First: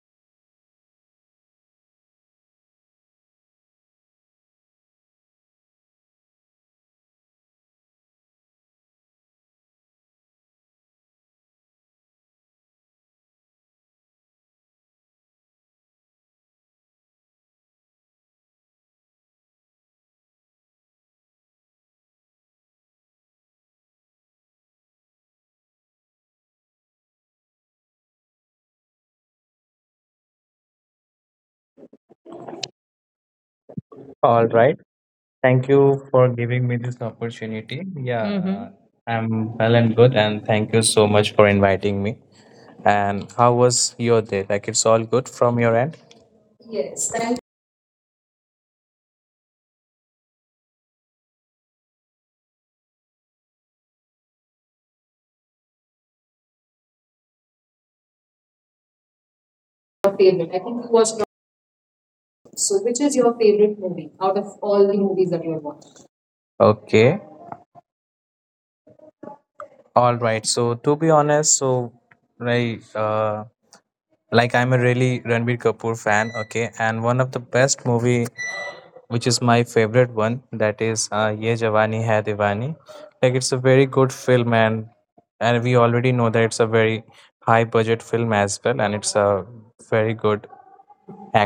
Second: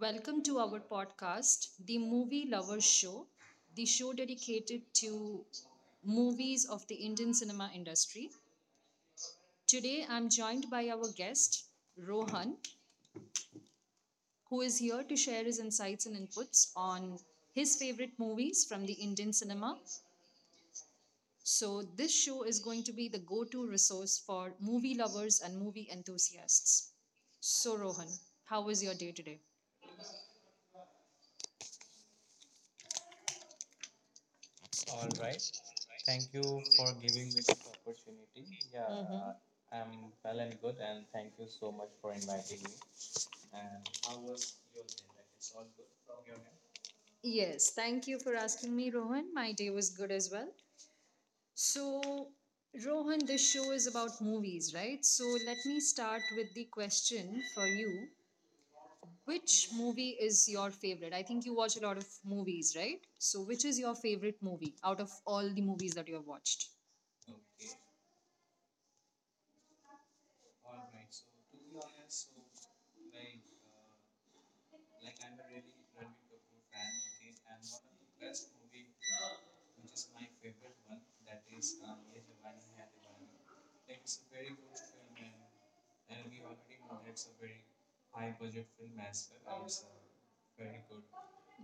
Welcome to our podcast, The Movie Lovers Show, the show dedicated to movies of the Indian cinema industry. Today, I'm joined by our guest, Rohan, who is here to share his insights and inputs on his favorite movies from the Indian cinema. So, this show is going to be the go to resource for movie lovers and movie enthusiasts. So, Rohan, how was your day today? All right. Thank you for giving me this opportunity. Yeah, Mm-hmm. I'm well and good, and thank you so much for inviting me. And how was your day? Like, it's all good from your end? Yes, thank you for asking me, Rohan. My day was good as well. So, Rohan, this show is about movies, right? So, let me start with the question for you. Which movie Your is favorite? I your think you favorite? I watched. think you watch a lot of movies, So, which right? is your So, which is favorite your movie out favorite of movie all the out of movies that all you the have movies watched? that you have watched? Okay. All right. So to be honest, so right, like I'm a really Ranbir Kapoor fan. Okay, and one of the best movie which is my favorite one that is ye jawani hai diwani, like it's a very good film and we already know that it's a very high budget film as well, and it's a very good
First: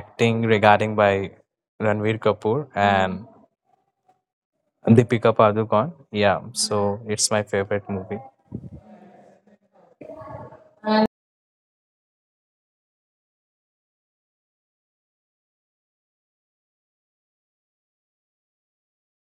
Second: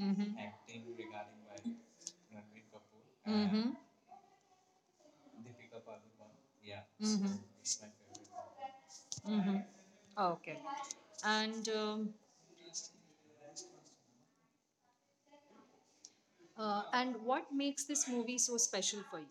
Mm-hmm. regarding by ranveer kapoor and Mm-hmm. deepika padukone. Yeah, so Mm-hmm. it's my favorite movie. Mm-hmm. Okay. And um, and what makes this movie so special for you?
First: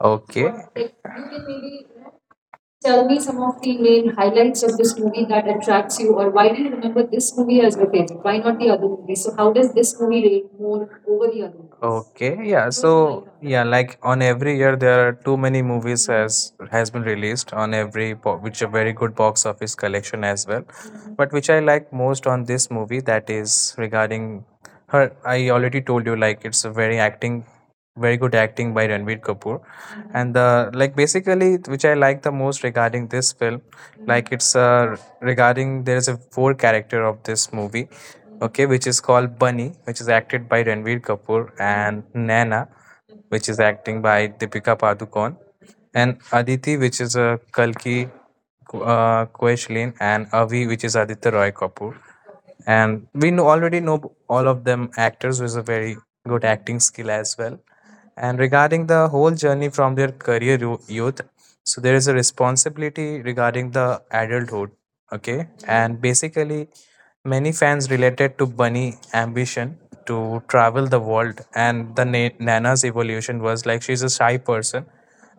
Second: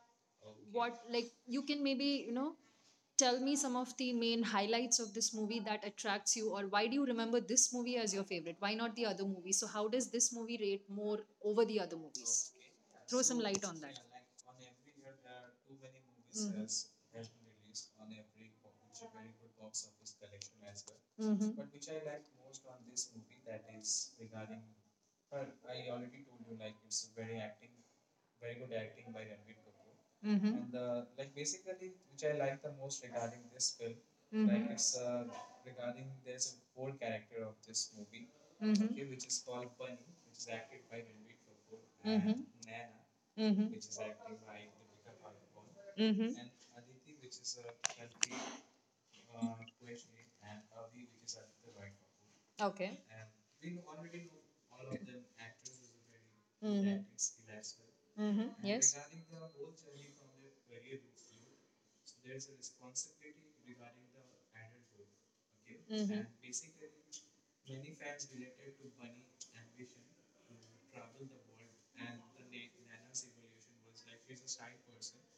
Okay, What, like, you can maybe, tell me some tell of me the some of main the main highlights of this highlights of movie this that movie that attracts you, or attracts why you, do or you why do remember you this remember movie this as your movie as favorite? your Why favorite? not the Why other not the movie? other So, movie? how So, does how this does movie this rate movie rate more more over the other over movies? the other Okay, movies? yeah. Those are Throw my, so some light yeah, on that. like on every year there are too many movies as has been Mm-hmm. released on every which a very good box office collection as well. Mhm. But Hmm. which I like most on this movie, that is regarding her. I already told you, like it's a very acting, very good acting by Ranveer Kapoor, and the Mm-hmm. like basically which I like the most regarding this film, like it's Hmm. Regarding there is a four character of this movie, okay, which Hmm. is called bunny, which is acted by ranveer kapoor, and Hmm. nana, which is Hmm. acting by deepika padukone, and Hmm. aditi, which is kalki Koechlin, and avi, which is aditya roy kapoor. Okay. I. And we know, already know, all of them actors with a very good acting Mm-hmm. skill as well. And Hmm. And. regarding the whole journey from their career youth, so there is a responsibility regarding the adulthood. Okay. And Hmm. basically, many fans related to Bunny' ambition to travel the world, and the Nana's evolution was like she's a shy person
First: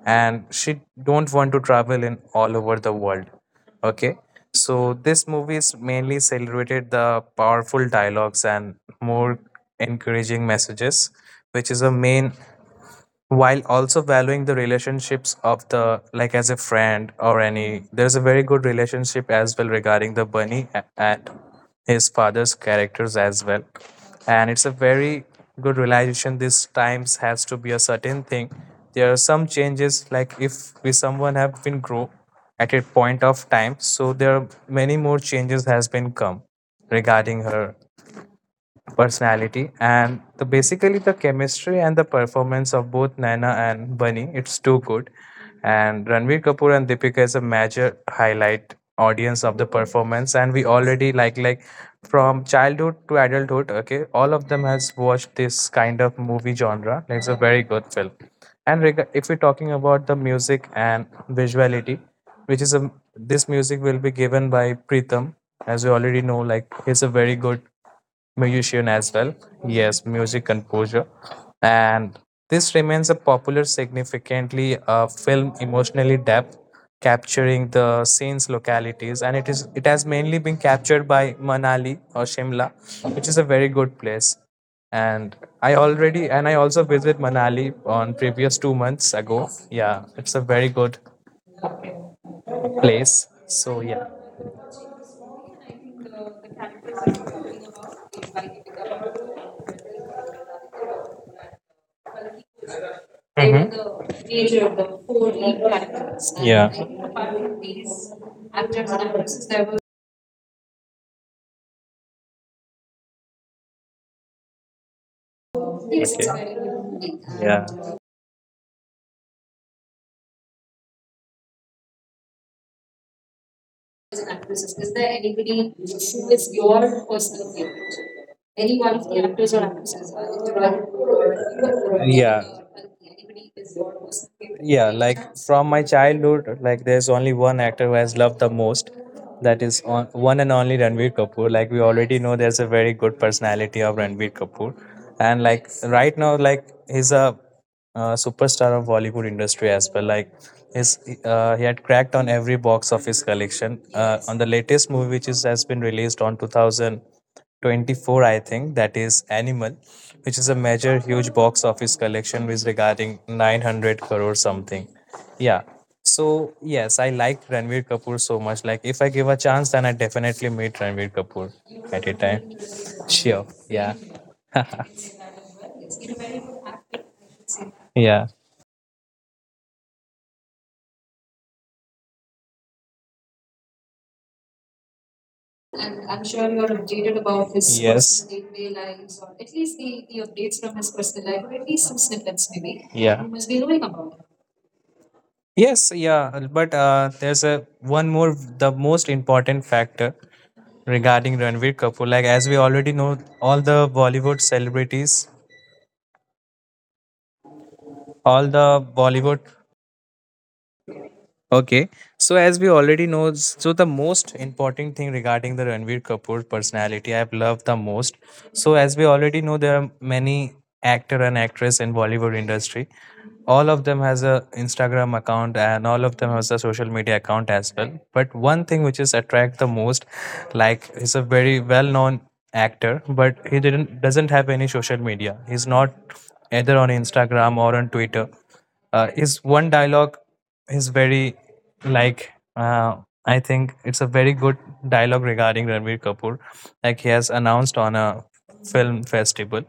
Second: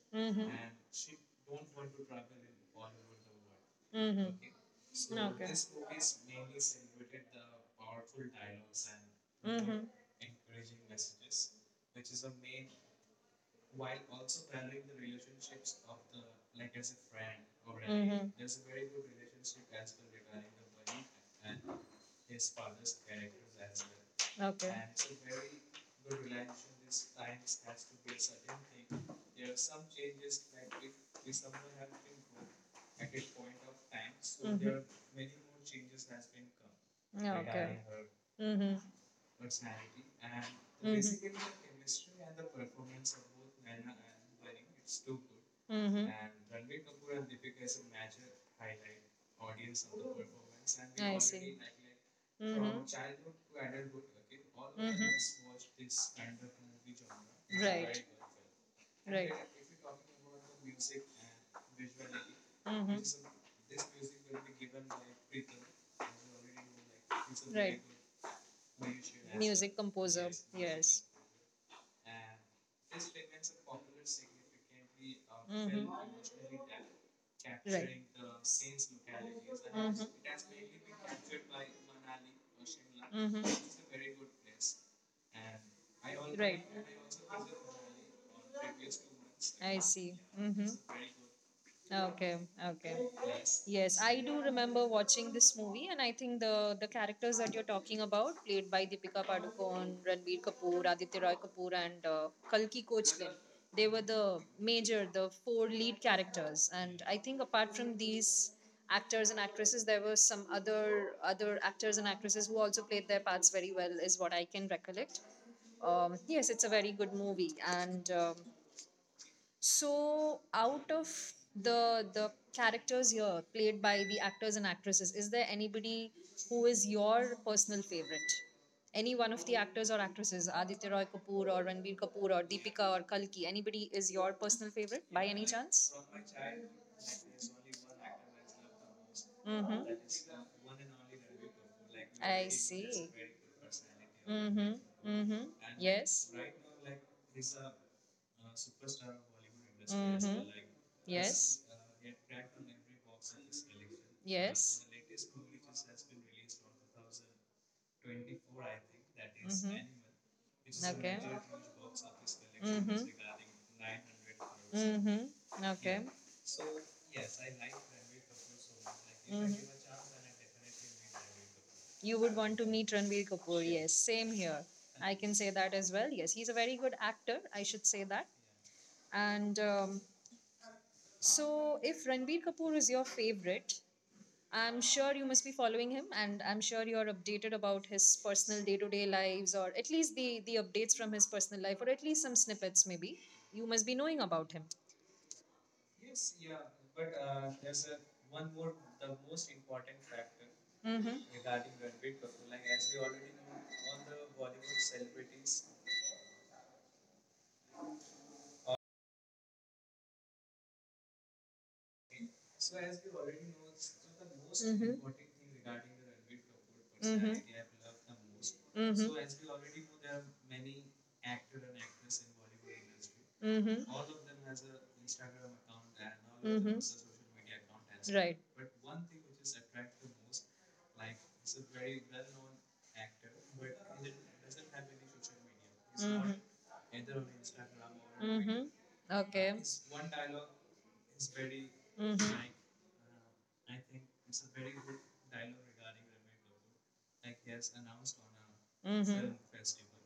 and Mm-hmm. she don't want to travel in all over the world. Okay, Hmm. so this movie is mainly celebrated the powerful dialogues and more Mm. encouraging messages, which is a main, while also valuing the relationships of the like as a friend or any, there's a very good relationship as well regarding the bunny and his father's characters as well. And it's a very good realization this times has to be a certain thing. There are some changes, like if we someone have been grow at a point of time, so there are many more changes has been come Mm. regarding Her. her Hmm. personality. And the basically the chemistry and the performance of both Naina and Bunny, it's too good. Hmm. And Ranveer Kapoor and Deepika is a major highlight audience of the performance, and we already I like see. like from Mm-hmm. Mm-hmm. childhood to Right. adulthood, okay, all of them has watched this kind of movie genre. It's a very good Right. film. And if we're talking about the music and visuality, which is Mm-hmm. a, this music will be given by Pritham. As you already know, like he's a very good Right. musician as well. Music Yes, composer. music Yes. composer, and this remains a popular, significantly film Mm-hmm. emotionally depth, Right. capturing the scenes, Mm-hmm. localities, and it has mainly been captured by Manali or Shimla, Mm-hmm. which is a very good place. And I already, Right. and I also visit Manali on previous 2 months ago. I see. Yeah, it's a Mm-hmm. very good Okay, okay. place. Yes, So I yeah. do remember watching And this movie, I and I think think the, the the the characters are characters that you're talking talking about, about, is like played by it Deepika Padukone, becomes Ranbir Kapoor, Aditya Roy Kapoor, and Kalki Kochlin, they they were were the the nature major, of the the four four lead lead characters. characters. And yeah, I And I think think apart apart from from these these actors actors and and actresses, actresses, there there was, were some other actors and actresses who also played their parts very well, is what I can recollect. This Yes, is it's okay, a very very good good. movie, And and yeah, so, out of the characters here played by the as actors an and actress, actresses, is is there there anybody anybody who who is is your your personal personal favorite? favorite? Any Any one of one of the the actors actors or or actresses, actresses, Aditya Roy Dhruv Kapoor or Ranbir Kapoor or- or yeah, Deepika or Kalki, anybody anybody is is your your personal personal favorite? favorite Yeah, by any like chance? from my childhood, like there's only one actor who has loved the most. That Mm-hmm. is on, one and only Ranveer Kapoor. Like we I already know, there's a see. very good personality of Ranveer Mm-hmm. Kapoor, Mm-hmm. and like Yes. right now, like he's a superstar of Bollywood industry as well. Mm-hmm. Like his, Yes. He had cracked on every box office collection. On the Yes. latest movie, which is, has been released on 2024, I think, Mm-hmm. that is Animal, which is a Okay. major huge box office collection, which Mhm. regarding 900 crore something. Mm-hmm. Yeah. Okay. Yeah. So yes, I like Ranveer Kapoor so much. Like if I Mhm. give a chance, then I definitely meet Ranveer Kapoor Kapoor. You would at a want to time. meet Ranbir Kapoor. Sure. Yes, Yeah. same here. I can say that as well. Yes, he's a very good actor. I should say that. yeah. And so, if Ranbir Kapoor is your favorite, I'm sure you must be following him, and I'm And sure I'm you're sure you're updated updated about his about his, personal yes, day-to-day personal day-to-day lives, or lives, at or least at the least the the updates from his updates from his personal life, or personal at life, or least at some least some snippets. snippets Maybe maybe. you must Yeah. You be must knowing be knowing about him. about it. Yes. Yeah. But there's a one more, the most important factor Mm-hmm. regarding Ranveer Kapoor. Like as we already know, all the Bollywood celebrities, all the Bollywood, okay, so as we already know, so the most Mhm. important thing regarding the Ranveer Kapoor Mhm. personality I've loved the most. Mhm. So as we already know, there are many actor and actress in Bollywood industry. Mhm. All of them has a Instagram account and all of them Mhm. has a social media account as well. Right. But one thing which is attract the most, like he's a very well known actor, but he didn't doesn't have any social media. He's Mhm. not either on Instagram or on Twitter. Mhm. Uh, Okay. is one dialogue is very Mhm. like, uh, I think it's a very good dialogue regarding Ranveer Kapoor. Like he has announced on a Mhm. film festival,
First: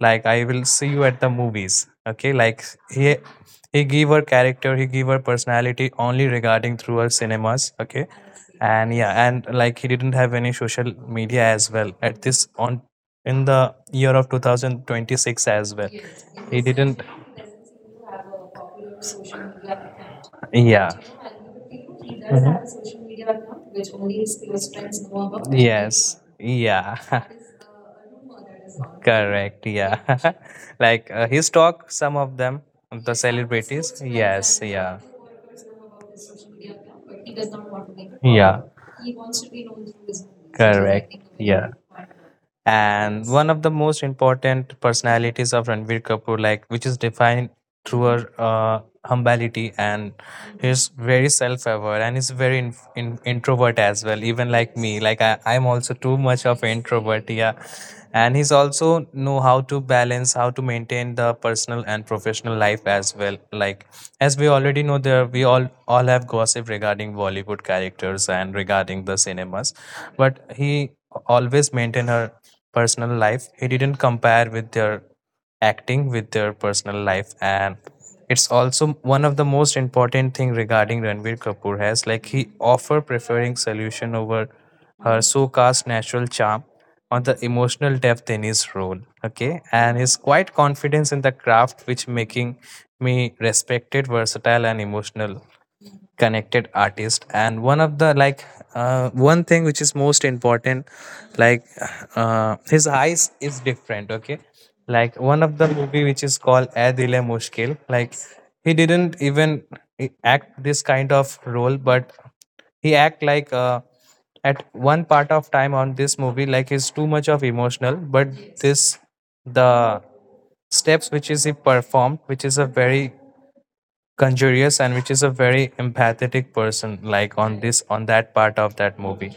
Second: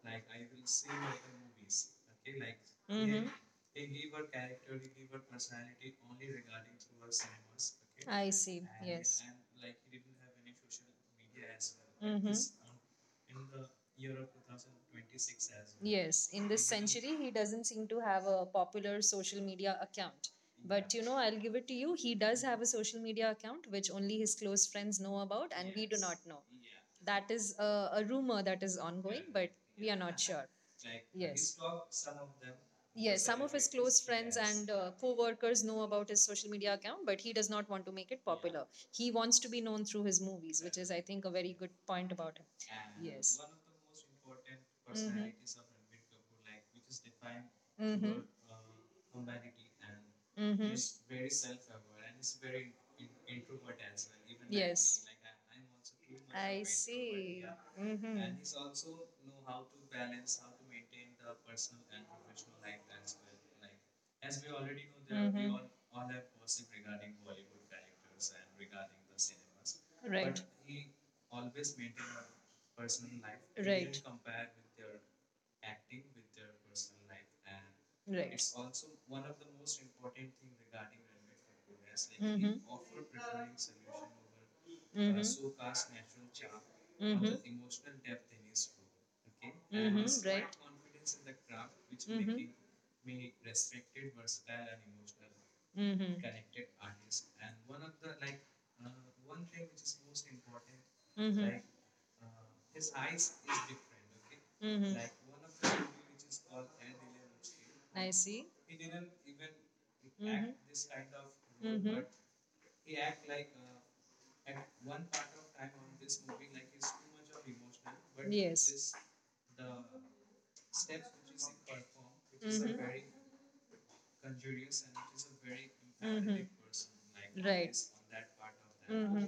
like I will see you at the movies. Okay, like he Mhm. he gave her character, he gave her personality only regarding through her cinemas. Okay, See. and yeah, and like he didn't have any social media as well at Mhm. this on in Now. the year of 2026 as well. Yes, in He this didn't century, he doesn't seem to have a popular social media account. yeah. But you know, I'll give it to you. He He does hmm have a does have a Mhm. social social media media account account which which only only his his close close friends friends know know about, about, and we do not yes. know. Yeah. That is a rumor that is ongoing, but Correct. we are Yeah. not sure. like his Yes. talk, Have some of them, the Yes, yes, some of his close celebrities. friends Yes. Uh, and yeah. co workers know about his social media account, but he does not want to make it popular. Yeah. Yeah. He He wants wants to to be be known known through through his his movies. movies, which is, I Correct. think, a very Yeah. good point about him. And Yes. one of the most important Mm-hmm. personalities of Ranveer Kapoor, like which is defined through her Mm-hmm. Humility, and Mm-hmm. he's very self-aware and he's very introvert as well, even like me Yes. like I'm also too much of introvert. Yeah, Mm-hmm. and And. he's also know how to balance, how to maintain the personal and professional life as well. Like as we already know, there we all have gossip regarding bollywood characters and regarding the cinemas, but But. he always maintained her personal life. He didn't Right. compare with their acting with their personal life. And it's also one of the most important thing regarding Ranbir Kapoor has, like he Mhm. offer preferring solution over her Mhm. so-cast natural charm on the Mhm. Or. emotional depth in his role, okay, and Mhm. his quite confidence in the craft which making Mhm. me respected versatile and emotional Mm-hmm. connected artist. And one of the like, one thing which is most important, Mm-hmm. like, his eyes is different, okay, Mm-hmm. like one of the movie which is called Ae Dil Hai Mushkil, like See. he didn't even act this kind of role, Mhm. but he act like, at one part of time on this movie, like he's too much of emotional, but this, the steps which is he performed which is a Mhm. very Conjurious, and which is a very empathetic person, like on this on that part of that movie.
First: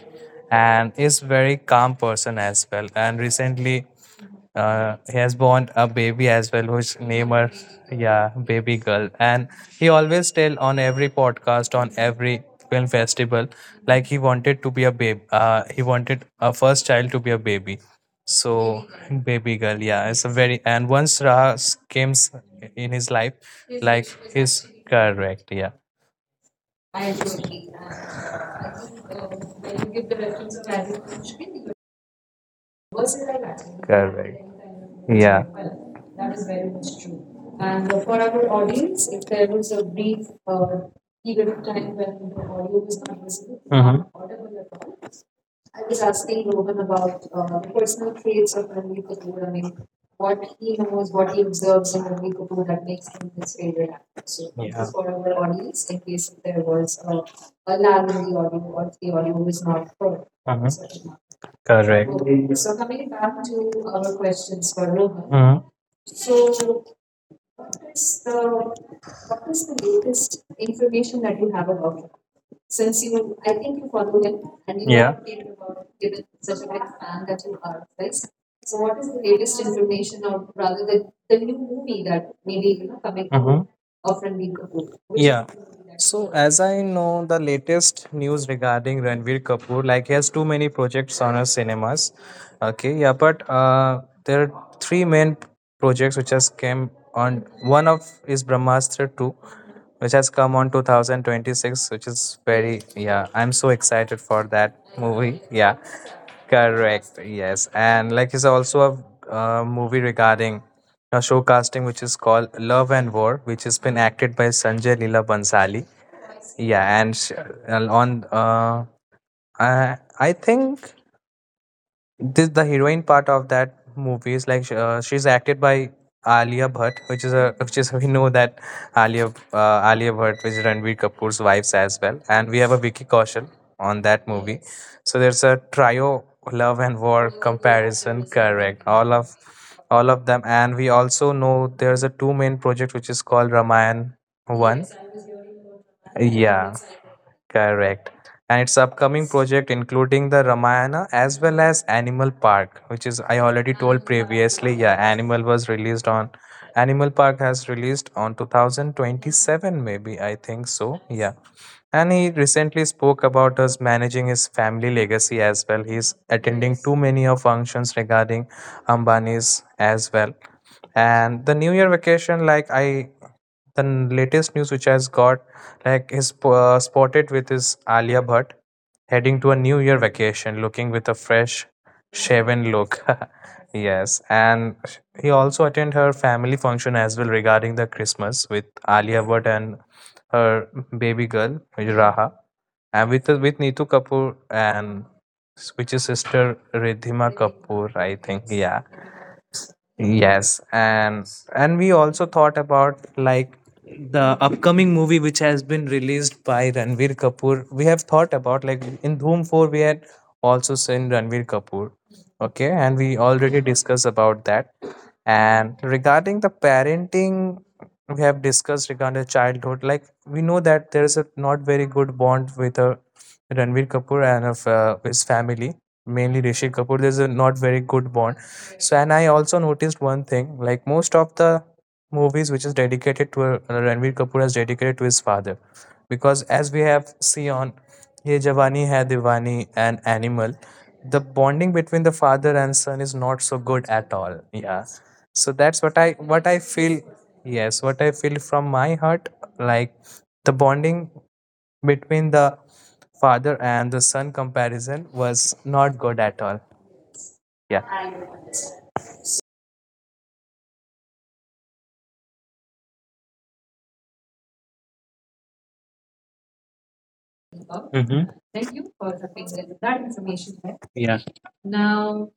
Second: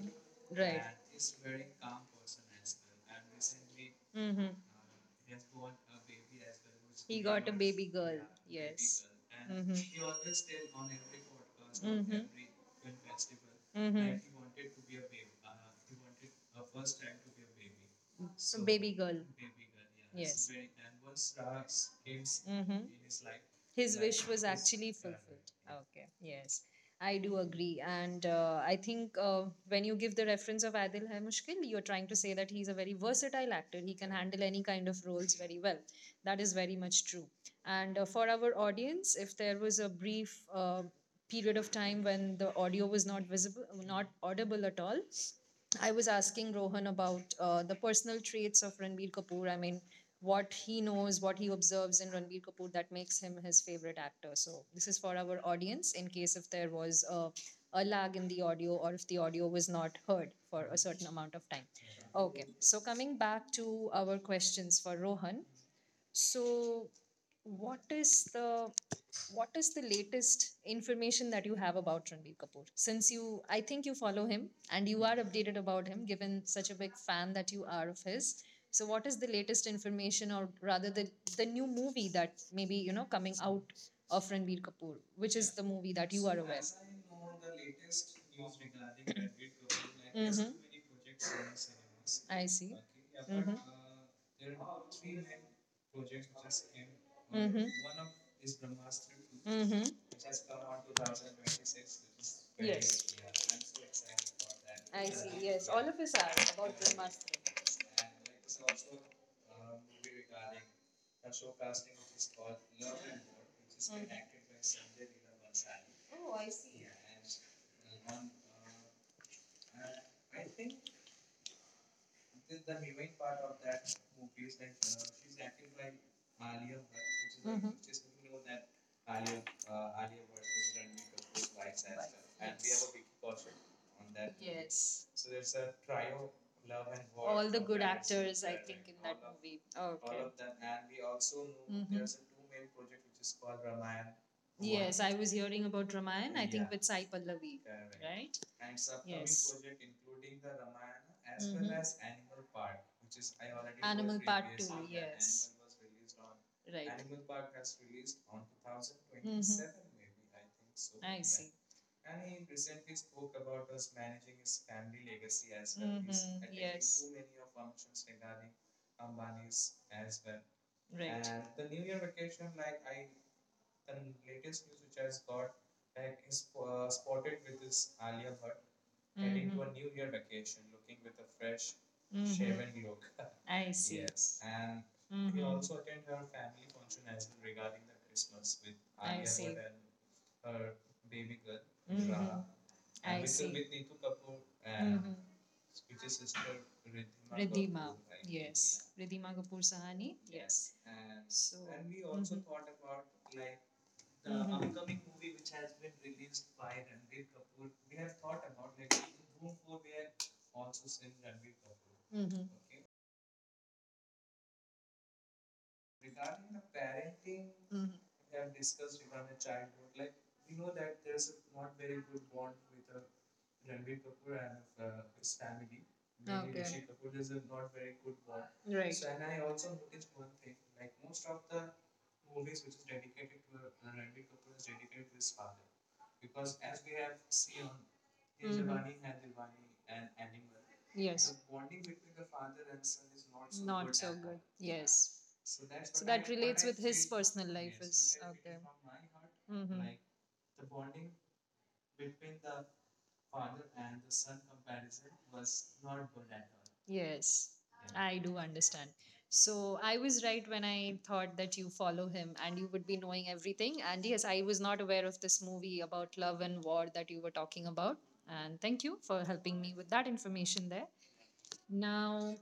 And is very calm person as well. And recently, Mm-hmm. Towards. He has born a baby as well whose name are, yeah, baby girl. And he always tell on every podcast, on Mhm. every film festival, like he wanted to be a babe, he wanted a first child to be a baby, so Baby. Girl. baby girl. Yeah, it's a very, and once Raha came in his life, like his correct yeah Okay, yes. I do agree. And I think when you give the reference of Adil Hai Mushkil, you're trying to say that he's a very versatile versatile actor. actually. He can Correct. handle any kind of roles Yeah, very well. well. That That is is very very much much true. true. And And for for our our audience, audience, if if there there was was a a brief brief period period of of time time when when the the audio audio was was not not visible, visible, Mm-hmm. not audible audible at at all, all, I I was was asking asking Rohan Rohan about about the personal personal traits traits of of Ranbir Ranbir Kapoor. I Kapoor. I mean, mean, what what he he knows, knows, what what he he observes observes in in Ranbir Ranbir Kapoor Kapoor that that makes makes him him his his favorite favorite actor. actor. So, So this this yeah, is is for for our our audience audience, in in case case if if there there was was a, a a lag lag in in the the audio audio or or if if the the audio audio was was not not heard. heard for a Mhm. certain So, amount of time. correct, Okay, so so coming coming back back to to our our questions questions for for Rohan. Rohan. Mhm. So, So what what is is the, the what what is is the the latest latest information information that that you you have have about about him? Ranbir Kapoor? Since Since you, you, I I think think you you follow follow him him and and you, you are yeah, are updated updated about about him, him, given given such such a a big big fan fan that that you you are are, of right? his. So, So, what what is is the the latest latest information, information, or or rather, rather the, the the new new movie movie that that maybe maybe coming coming out of Ranbir Kapoor, which is yeah. the movie that you are So aware as of? I know, the latest news regarding Ranveer Kapoor, like he has Mm-hmm. too many projects on our cinemas. I see. Okay, yeah, Mm-hmm. Mhm. but there are three main projects which has came on. Mhm. One of is Brahmastra Two, Mm-hmm. which has come on 2026, which is very, yeah, I'm so excited for that movie. Yeah, Of us are. correct. Yes, and like he's also a movie regarding a show casting which is called Love and War, which has been acted by Sanjay Leela Bhansali. Oh, I see. Yeah, and and on I think this the heroine part of that movie is like she's acted by Alia Bhatt, which is we know that Alia Bhatt, which is Ranveer Kapoor's wives as well, and we have a Vicky Kaushal on Movie. that movie. Yes. So Movie. there's a trio love and war comparison, correct? All of Movie. All. all of them, and we also know Mhm. there's a two main project which is called Ramayan One. I was hearing about Ramayan, with Yeah. Sai Pallavi, Correct. right? And its upcoming project, including the Ramayana as well as Mhm. Animal Park, which is I already told previously. Yeah, 2, right. Animal Park has released on 2027, maybe I think so. Yeah. And he recently spoke about us managing his family legacy as well. Mhm. He's attending too many of functions regarding Ambani's as well. And the New Year vacation, like I the latest news which has got like is spotted with is Alia Bhatt heading to a New Year vacation looking with a fresh Mhm. shaven look. I. Yes, and Mm-hmm. he also attend Mhm. her family function as well regarding the Christmas with Alia Bhatt and her baby girl Raha Mhm. and with Neetu Kapoor and Mhm. Which is sister Ridhima Kapoor, I Yeah. think. Yeah. Ridhima Kapoor Sahani. Yes, and So, and we also thought about like the Mhm. upcoming movie which has been released by Ranveer Kapoor. We have thought about like in Dhoom 4 we had also seen Ranveer Kapoor. Mhm. Okay, and we already discussed about that. And regarding the parenting, Mhm. we have discussed regarding the childhood, like we know that there is a not very good bond with Ranveer Kapoor and of his family, mainly Rishi Kapoor. There's a not very good bond, so, and I Right. also noticed one thing, like most of the movies which is dedicated to Ranveer Kapoor is dedicated to his father, because as we have seen on Ye Mhm. Jawani Hai Diwani and Animal, the Yes. bonding between the father and son is not so good at all. Yeah. So that's what I feel. Yes, what I feel from my heart, Hmm. like the bonding between the father and the son comparison was not good at all. Yes, Yeah. I do understand. So I was right when I thought that you follow him and you would be knowing everything. And yes, I was not aware of this movie about love and war that you were talking About. about. Mm-hmm. And Thank thank you you for for helping having me with that that information information back. there. Yeah. Now, Now,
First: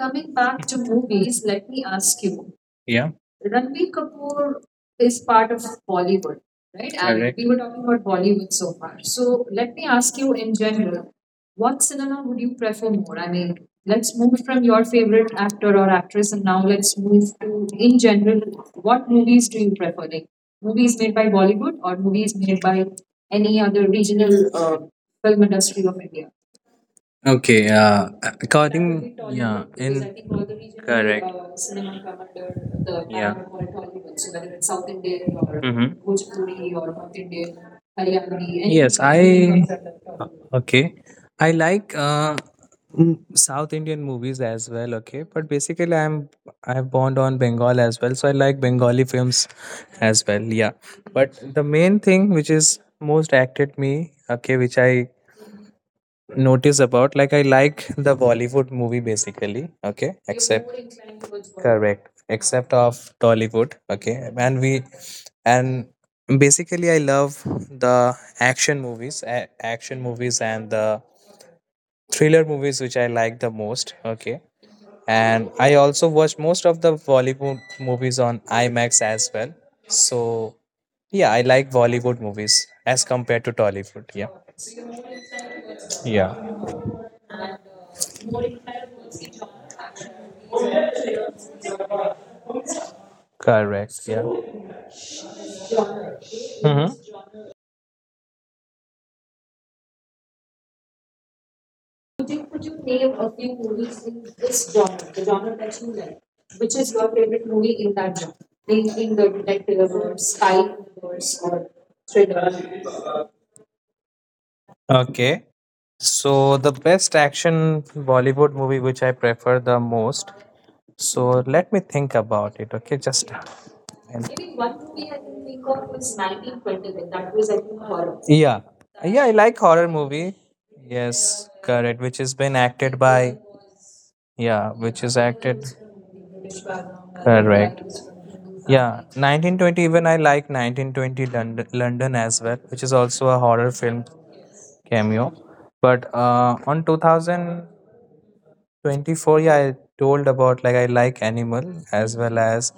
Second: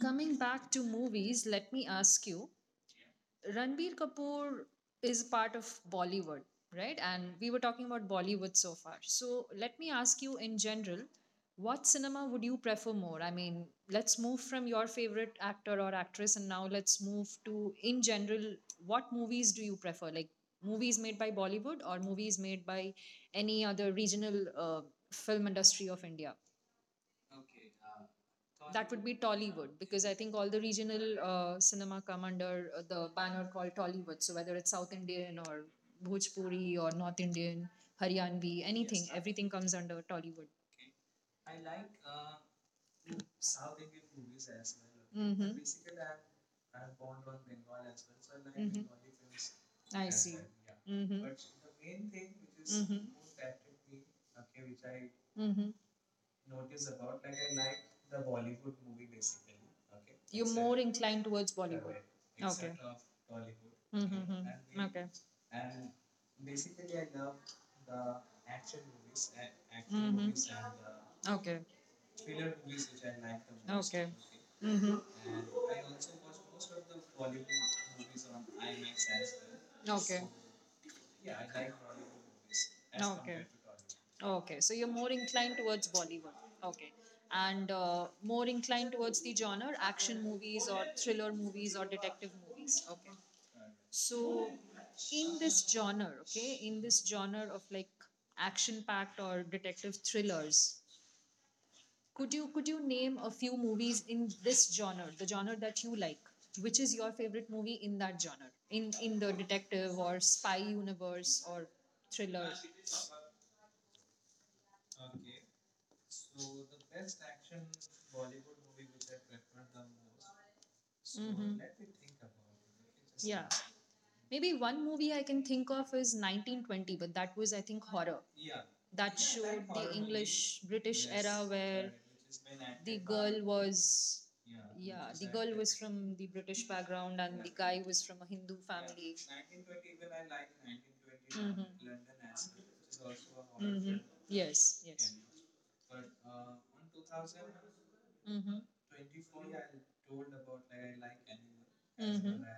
coming coming back back to to movies, movies, let let me me ask ask you. you, yeah, Ranbir Ranbir Kapoor Kapoor is is part part of of Bollywood, Bollywood, right? right? And, And correct, we we were were talking talking about about Bollywood Bollywood so so far. far. So So let let me me ask ask you you in in general, general, what what cinema cinema would would you you prefer prefer more? more? I I mean, mean, let's let's move move from from your your favorite favorite actor actor or or actress actress, and and now now let's let's move move to, to, in in general, general, what what movies movies do do you you prefer? prefer? Like Like movies movies made made by by Bollywood Bollywood or or movies movies made made by by any any other other regional regional film film industry industry of of India? India? Okay, Be according, yeah, in Think all the regional correct, cinema come under the yeah, banner banner called called, Tollywood. So whether it's South Indian or hmm Bhojpuri or North Indian, yes, Haryanvi, I, everything comes under Tollywood. okay, I like mm, South Indian movies as well. Okay, but Mhm. basically, I'm born on Bengal as well, so I like Mhm. Bengali films I. as well. Yeah, Mm-hmm. but the main thing which is Mhm. most acted me, okay, which I Mm-hmm. notice about like I like the Bollywood movie basically. Okay, you, except more inclined Inclined towards Bollywood, towards. correct, except of Tollywood. Okay, and we and basically I love the action movies, action movies Mhm. and the Okay. thriller movies which I like the most. Okay, Mm-hmm. and I also watch most of the Bollywood movies on IMAX as well. So yeah, I like Bollywood movies as compared to Tollywood. Yeah, Bollywood. Okay. So you're more inclined towards Bollywood. yeah. Okay. And more inclined towards the genre action movies or thriller movies or detective movies. Okay. Correct. Yeah. So, in this genre, okay, in Mm-hmm. this genre of like action-packed or detective thrillers, Could you could you could you could you name name a a few few movies in movies in this this genre, genre, the the genre genre that you that you like? like? Which Which is is your your favorite favorite movie movie in in that that genre? genre, In, in in the in the detective detective or or spy spy universe universe or or thriller? thriller? Okay. So the best action Bollywood movie which I prefer the most. So Hmm. let me think about it. Okay, just Yeah, and even maybe one one movie I movie I can can think think of of was is 1920, 1927. but That that was, I was, I think, think, horror. horror. Yeah, yeah, That I like showed horror the movie. English British Yes, era correct. where Which has been acted the by, girl was yeah, which is yeah the acted, girl was from the British background, and the correct. guy was from a Hindu Yeah, family. 1920. Even I like 1920 London, Mhm. London as well, which is also a horror film Mhm. Yes. cameo. But on 2000 Mhm. 24, yeah, I told about like I like Animal as well Mhm. as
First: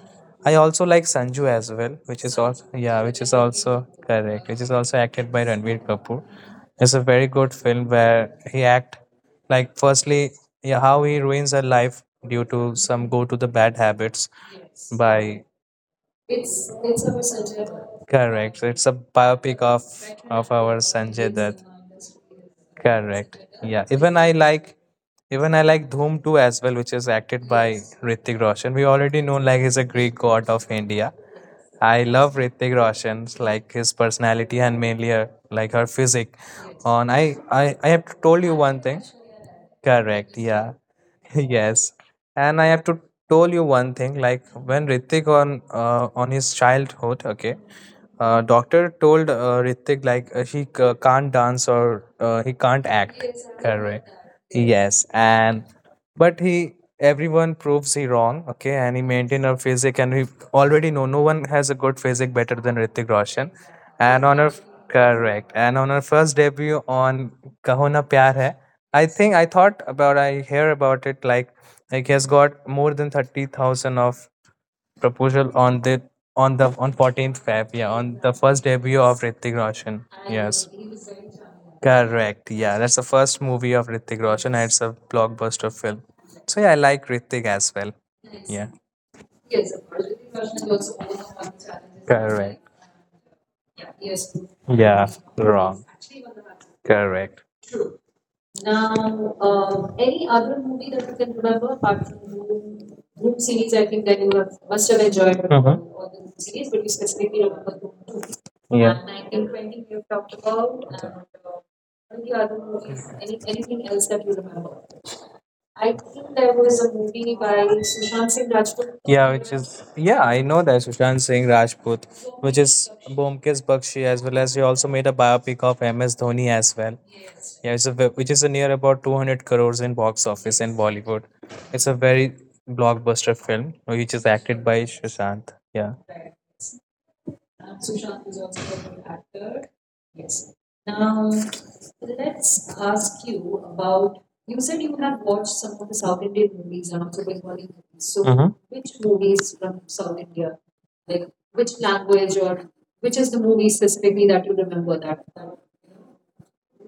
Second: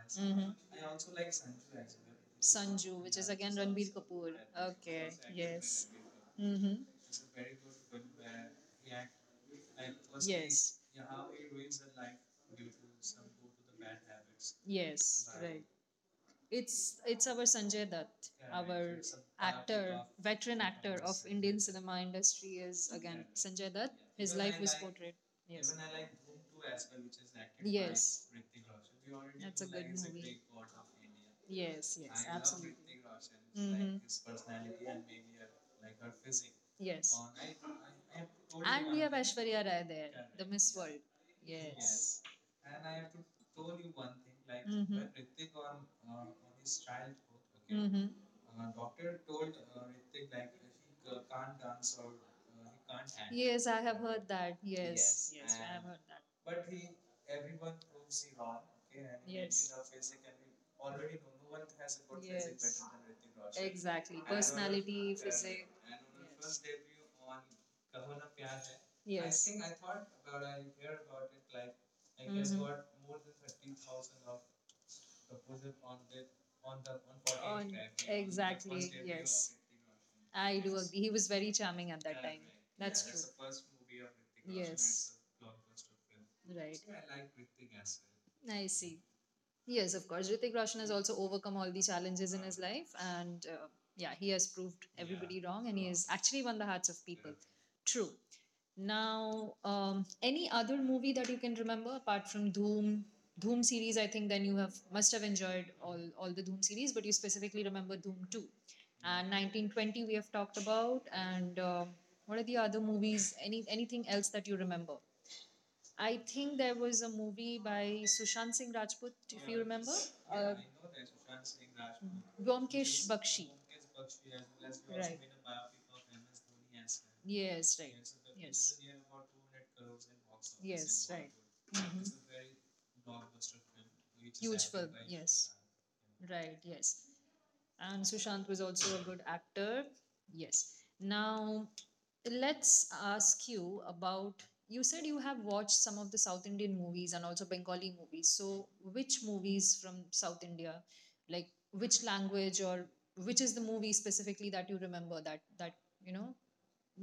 I Mhm. also like Sanju as well, which is also, yeah, Sanju, which which is is again also, Ranbir Kapoor. correct, which is also Okay. acted by Ranveer Yes. Kapoor. Mhm. It's a very good film where he act like firstly, yeah, Yes. how he ruins her life due to some go to the bad habits by, Yes. Right. It's our Sanjay Dutt. Yeah, correct. So right. it's our a It's a part biopic of actor, of- Veteran our actor of Sanjay Dutt. Indian cinema industry is again Correct. Sanjay Yeah. Dutt. Even I His. Because life I was like portrayed. even I like Dhoom 2 as well, which is acted by Yes, Ritik Roshan. We already know like that's a he's a good Greek movie. god of India. Yes, I yes, love absolutely. Ritik Roshan's like his Hmm. personality and mainly her like her physique. Yes. I have to told you one And we thing. have Ashwarya Rai there, Correct. the Yeah. Miss World. Yes, Yes. and I have to tell you one thing. Like Mhm. when Ritik on his childhood, okay, doctor told Mhm. Ritik like he can't dance or he can't act. Yes, I have Correct. heard that. Yes, and Heard that. but he everyone proves he wrong. Okay, and he maintained a physique, and we already know no one has a good physique better than Ritik Roshan. Exactly. And on her, Personality, correct, physique. and on her first debut on "Kaho Na Pyar Hai," Yes. I think Yes. I thought about I hear about it like Mhm. like he has got more than 30,000 of proposal on the on On- 14th Feb, yeah, on the Exactly. first debut of Ritik Roshan. I do agree. He Yes, was very charming at that time. That's correct. Yeah, that's true. the first movie of Ritik Roshan Yes. and it's a blockbuster film. Right. So yeah, I like Ritik as well. I like see. Yeah. Yes, of course. Ritik Roshan has also overcome all the challenges in his life, Correct. and yeah, he Yeah, has yes. proved everybody Yeah, wrong, and he has wrong. actually won the hearts of people. Correct. True. Now, Now, any any other other movie movie that you that you can can remember remember apart apart from from Doom? Room? Doom Room series, series, I I think think then that you you have have, must have must have enjoyed enjoyed, all all all the the Doom Room series, series, but you but you specifically specifically remember remember Doom Room two, two. and Yeah. And nineteen nineteen twenty twenty we we have have talked talked about, about and and what are the any other other movies? movies, Anything anything else else that you that you remember? remember? I I think think there there was a was a movie movie by by Sushant Sushant Singh Singh Rajput, Rajput. Yeah, which is, yeah, I know that Sushant Singh Rajput, which is Vyomkesh. Bomkesh Bakshi, as well as he also made a biopic of MS Dhoni as well. Yes, Yeah, it's a which is a near about 200 crores in box office in Bollywood. Bollywood. It's Mhm. a very blockbuster film, which is acted by Sushant. Yeah. Right. Yes, and Sushant Sushant is was also also a a good good actor. actor. Yes. Yes. Now, Now, let's let's ask ask you you about. about. You You said said you you have have watched watched some some of the of the South South Indian Indian movies movies and and also also Bengali Bengali movies. movies. So, So, which which movies movies from from South South India? India, Like, like which which language language or or which which is is the the movie movie specifically specifically that you that you remember remember that, that that that you know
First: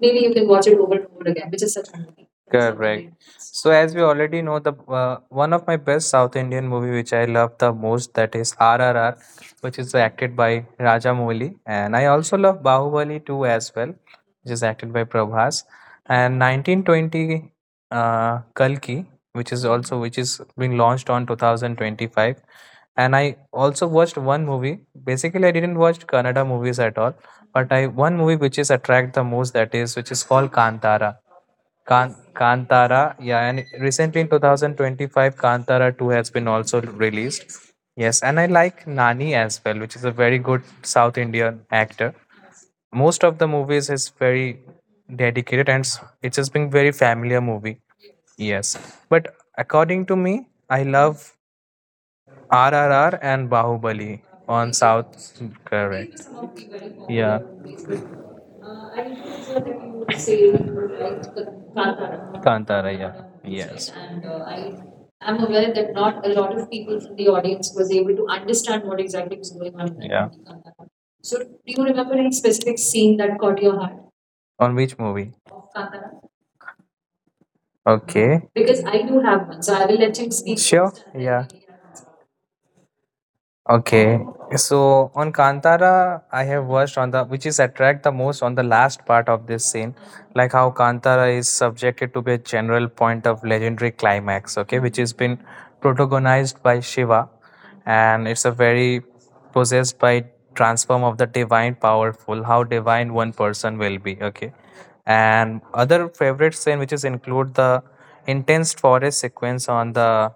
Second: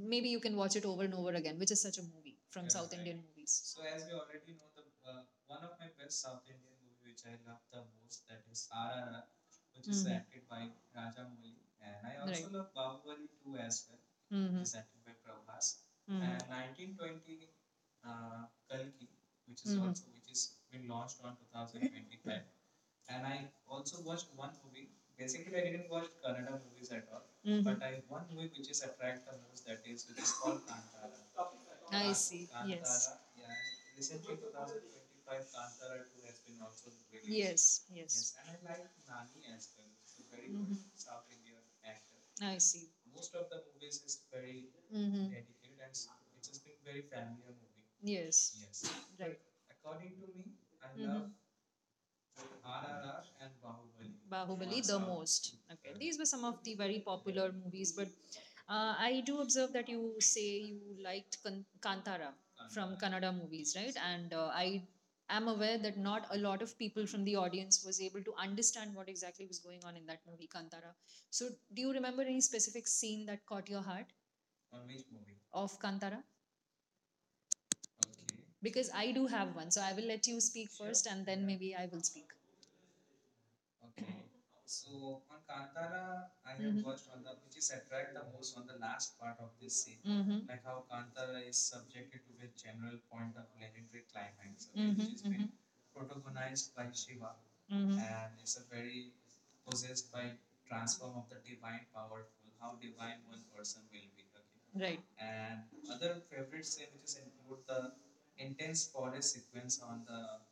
maybe you you can can watch watch it it over over and and over over again, again. which Which is is such a such movie. a That's movie such a, from correct, South great. Indian So movies. as we already know, the one of my best South Indian movie which I love the most that is RRR, which Mm. is acted by Mhm. Rajamouli, and I also love Bahubali 2 as well, which Mm-hmm. is acted by Prabhas, and 1920 Kalki, which is Mhm. also which is being launched on 2025. And I also watched one movie. Basically, I didn't watch Kannada movies at all, but I one movie Mm-hmm. which is attract the most that is which is called Kantara. Kantara, yeah, and recently in 2025, Kantara 2 has been also released. Yes, and I like Nani as well, which is a very good Mhm. South Indian actor. Sound. I see. Most of the movies is very Mm-hmm. dedicated and it has been very familiar movie. Yes. Yes, but Right. according to me, I Mhm. love RRR and Bahubali on Bahubali the South. most. Okay, these were Correct. some of the very Yeah. popular movies, but I do observe that you say you liked Kantara from Kantara, yeah. Kannada movies, Yes. right? And And I I am am aware aware that that not not a a lot lot of of people people from from the the audience audience was was able able to to understand understand what what exactly exactly was was going going on on in in that, that yeah, movie, Kantara. Kantara. So, do So, do you you remember remember any any specific specific scene scene that that caught caught your your heart heart on which movie, of of Kantara? Kantara? Okay. Because Because I I do do have have one, one, so so I I will will let let him you speak. speak Sure, first, first, and then yeah. maybe I will speak. Okay, so on Kantara, I have Mhm. watched on the which is attract the most on the last part of this scene, Mm-hmm. like how Kantara is subjected to be a general point of legendary climax. Okay, which has been Mhm. protagonized by Shiva, Mm-hmm. and it's a very possessed by transform of the divine powerful. How divine one person will be. Okay, Okay, right. and other favorite scene which is include the intense forest sequence on the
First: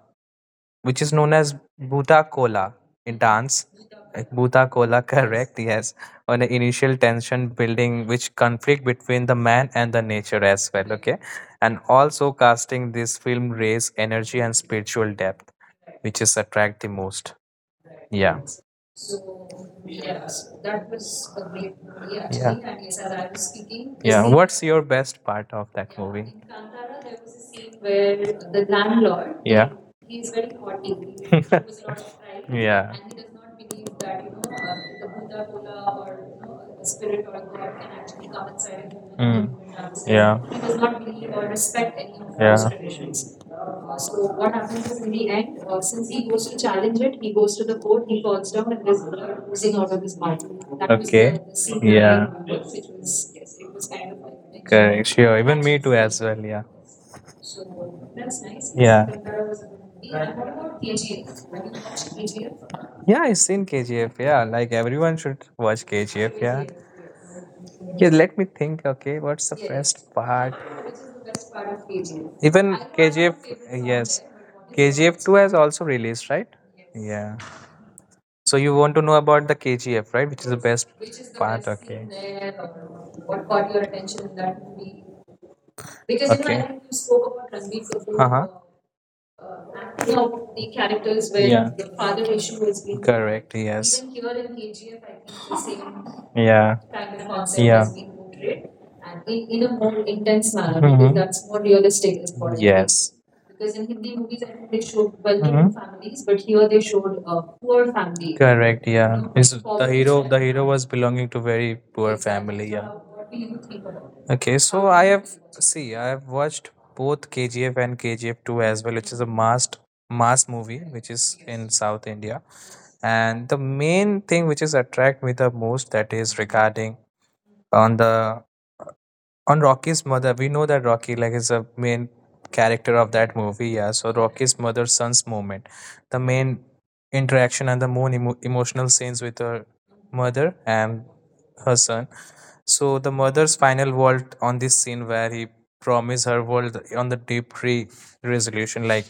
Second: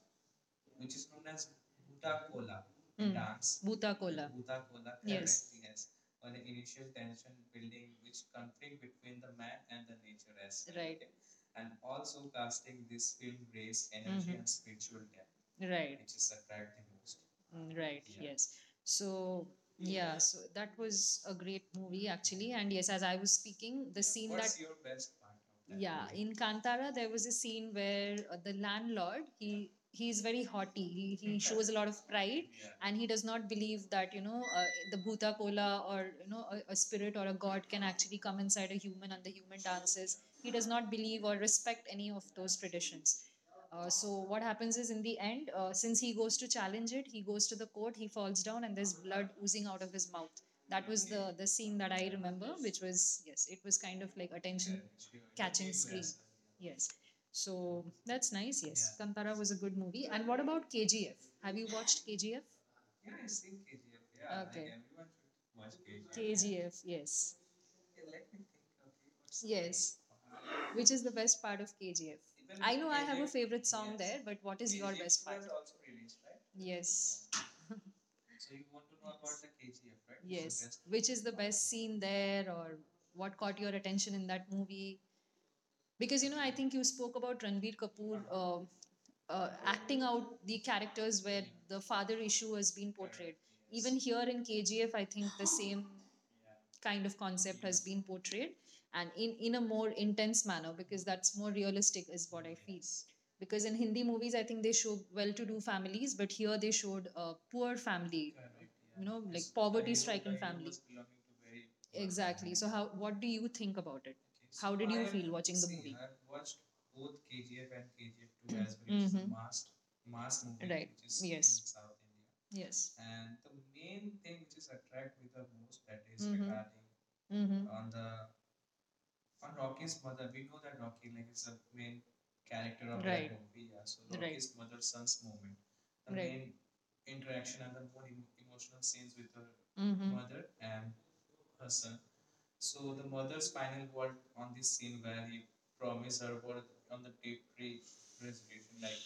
which is known as Bhuta in dance. Bhuta. Like Bhuta Kola. Correct, yes. On the initial tension building, which conflict between the man and the nature as well, okay? And also casting this film raise energy and Mhm. spiritual depth, Right. which is attract the most. Mm, right. Yeah. Yes. So, So, yeah, yes, so that that was was a a great great movie. movie Yeah, actually. actually. And And yes, yes, as as I I was was speaking, speaking, the, the yeah, scene. scene What's that, your best part of that, yeah, movie? yeah, in In Kantara, Kantara, there there was was a a scene scene where where the the landlord, landlord, yeah, he he is he's very very haughty. haughty. he, He was he a shows a lot lot of of pride. pride. Yeah. And And he he does does not not believe believe that, that you know, the the Buddha, Bhuta Kola, Kola, or, or you a, know, the a spirit spirit or or a God god can can actually actually come come inside inside a a human human. Mm. and the And human human dances. Yeah. dances. He He does does not not believe believe or or respect respect any any of, of yeah, those, those yeah, traditions. traditions. Uh, So so what what happens happens is is in in the the end, end, since since he he goes goes to to challenge challenge it, it, he he goes goes to to the the court, court, he he falls falls down, down, and and there's there's blood blood oozing oozing out out of of his his mouth. mouth. That That was, was okay, the the the scene that scene I, that I yeah, remember, remember, which which was, was, yes, yes, it it was was kind kind of of like iconic. attention Correct. Sure. Even me catching too scream. as well. Yeah. Yes. So So that's that's nice. nice. Yes. Yes, Yeah, but Kantara was a there. good movie. Yeah, And what what about about KGF? KGF? Have Have you you watched watched KGF? KGF? Yeah, I've seen KGF. Yeah, like Okay. everyone should watch Should. KGF. Yeah. KGF, yes. KGF. Yeah, let me think. Okay, what's the best Yes, part? which is the best part of KGF? Even I know I have a KGF, favorite song yes, there, but what is your KGF best two part? has also released, right? Yes, Yeah. So you want to know about the KGF, right? Which is the yes. best Which is the part? best scene Okay. there, or what caught your attention in that movie? Because I Okay. think you spoke about Ranbir Kapoor, Uh huh. Acting acting out out the the characters characters where, where yeah, the the father father issue issue has has been been. portrayed. Correct. Yes. Even Even here here in in KGF, KGF, I think think the the same same, yeah, kind kind of of concept, concept yeah, has has been been portrayed, portrayed, and and in, in in a a more more intense intense manner manner because, because mhm, that's that's more more realistic realistic is is what what I I think. feel, Yes. because Because in in Hindi Hindi movies, movies, I I think think they they show showed well-to-do, well-to-do mhm, families, families, but but here here they they showed showed a a poor poor family. family. Correct. Yeah. No, is the hero? The hero was belonging to very poor. Exactly. Family. So, yeah, How? What do what do you you think think about about. it? Okay, so I Okay. have. See, I have watched both KGF and KGF 2 as well, which is a Mhm. mass movie which is in South India. India. Yes. And the main thing which is attract me the most that Mhm. is regarding Mm-hmm. on the on Rocky's mother. We know that Rocky like is a main character of that movie, yeah. So Rocky's mother son's moment, the main interaction and the more emotional scenes with her Mm-hmm. mother and her son, so the mother's final vault on this scene where he promised her world on the deep tree resolution, like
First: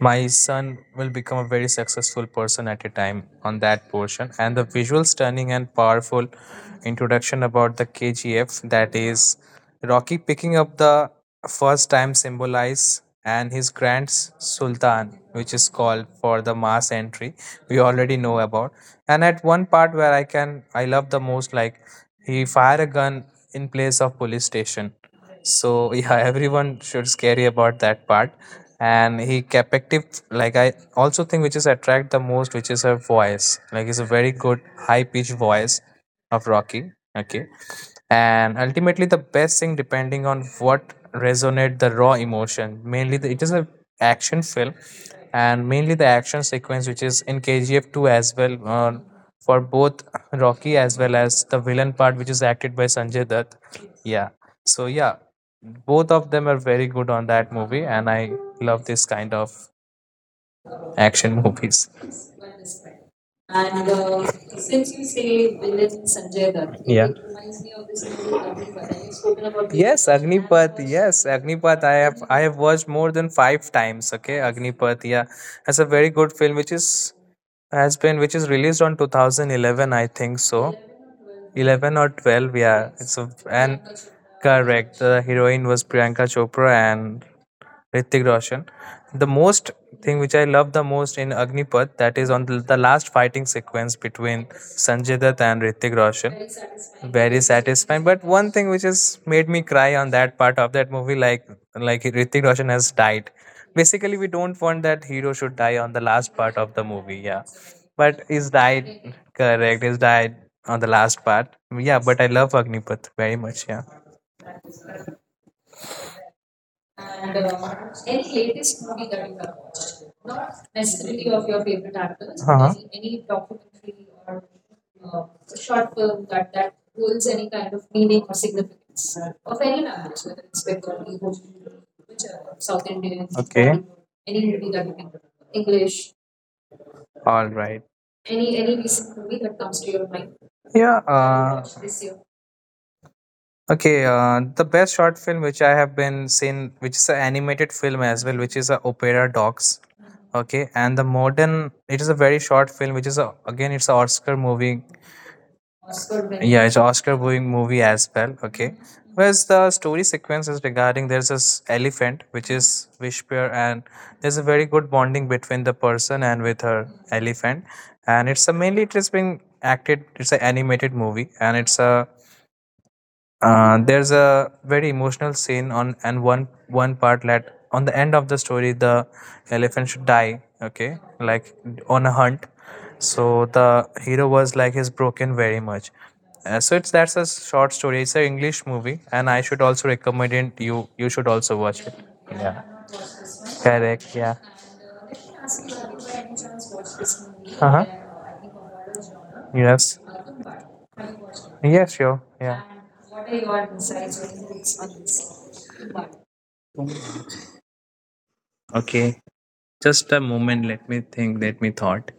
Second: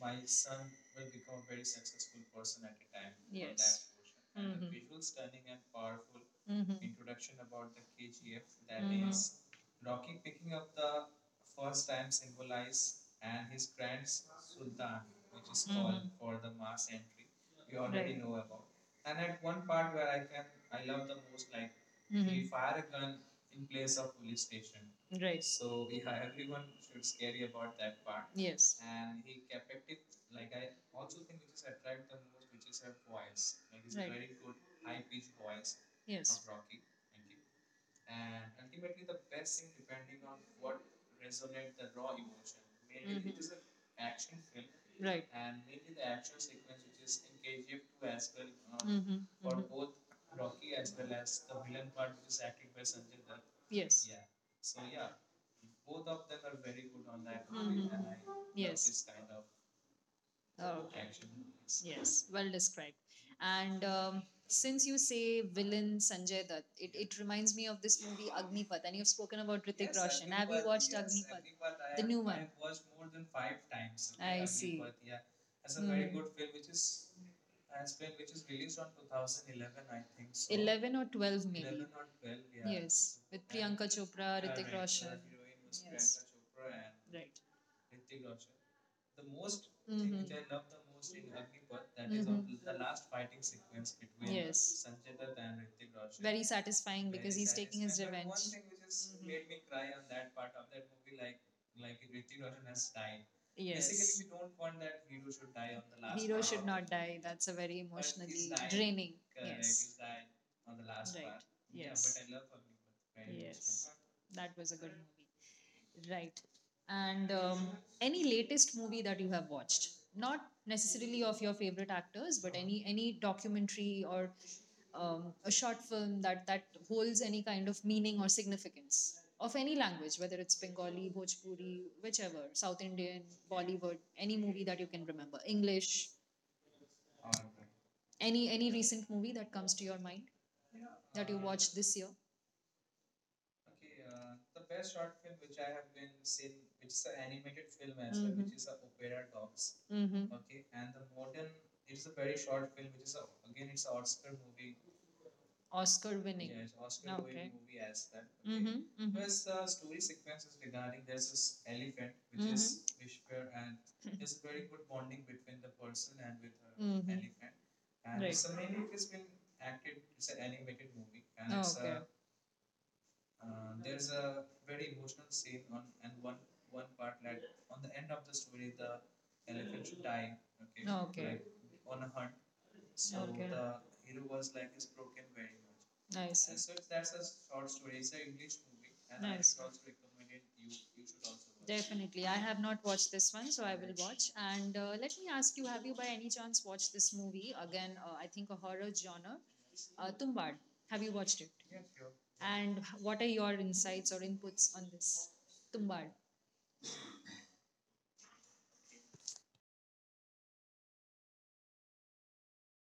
my son will become a very successful person at a time on that portion. And the Mhm. visual stunning and powerful Mm-hmm. introduction about the KGF, that Mhm. is Rocky picking up the first time symbolize and his grand sultan which is called for the mass Mhm. entry we already know about. And at one part where I can, I love the most like he We. fire a gun in place of police station, Right. so yeah, everyone should scary about that part. Yes. And he captive, like I also think which is attract the most, which is her voice, like it's a very good high pitched voice of Yes. Rocky. Okay. And ultimately the best thing depending on what resonate the raw emotion, mainly the, it is A. a action film. Right. And mainly the action sequence which is in KGF 2 as well, for Mm-hmm. both Rocky as well as the villain part which is acted by Sanjay Dutt. Yes. Yeah. So yeah, both of them are very good on that movie, Mhm. and I love this kind of action movies. Yes, well described. And And since you since you say say villain villain Sanjay Sanjay Dutt, Dutt, it, yeah. it reminds me of this movie Agnipath. And you've spoken about. Yes, Agnipath. Yes, Agnipath. I have watched more than five times. Okay, See. Agnipath. Yeah, that's a very good film, Hmm. which is has been which is released on 2011, I think, so 11 or 12, 11 or 12, yeah, it's a, with. and correct the heroine was Priyanka Chopra and Right. Hrithik Roshan. The most Hmm. thing which I love the most in Agnipath that is Mhm. on the last fighting sequence between Yes. Sanjay Dutt and Hrithik Roshan. Very satisfying because Very he's taking his satisfying. But revenge. one thing which has made Mhm. me cry on that part of that movie, like Hrithik Roshan has died. Basically, Yes. we don't want that hero should die on the last part of Not the die. movie. That's Yeah, a very but emotionally he's died. draining. Correct, Yes. he's died uh, on the Right. last part. Yeah, Yes. but I love Agnipath very much. Yeah. Yes. That was a good movie. Right. And And any any latest latest movie movie that that you you have have watched? watched? Not Not necessarily necessarily of of your your favorite favorite actors, actors, but, but uh-huh, any any any documentary documentary or or uh, a a short short film film that, that that holds holds any any kind kind of of meaning meaning or or significance significance of of any any language, language, whether whether it's it's Bengali, Bengali, Bhojpuri, Bhojpuri, whichever, whichever, South South Indian, Indian, okay, Bollywood, Bollywood, any any movie movie that that you you can can remember, remember, English, English, all right, any any any recent recent movie movie that that comes comes to to your your mind mind, yeah, that you, that you watched watched this this year. year? Okay, the best short film which I have been seen, which is an animated film as well, which is a Opera A. Dogs. Hmm. Okay, and the modern, it is a very short film, which is a, again it's an Oscar movie. Oscar Oscar winning. winning. Yeah, it's an Oscar winning Okay. movie as well. Okay, Mm-hmm. whereas the story sequence is regarding there's this elephant which is Whisper, and there's a very good bonding between the person and with her elephant, and it's a mainly it has been acted. It's an animated movie, and it's a there's a very emotional scene on, and one part that on the end of the story the elephant should die, okay, like on a hunt. So the hero was like he's broken very much. And. Nice. So it's that's a short story, it's an English movie, and I Nice. should also recommend it. You should also watch it. Definitely. I have Yeah. not watched this one, so I will watch. Correct. Yeah. And let me ask you, have you by any chance watched this movie? Again, I Uh-huh. think a horror genre. Yes. Tumbad. Have you watched it? Yes, sure, And yeah. what are your insights or inputs on this? Tumbad. Okay, just a moment. Let me think. Let me thought.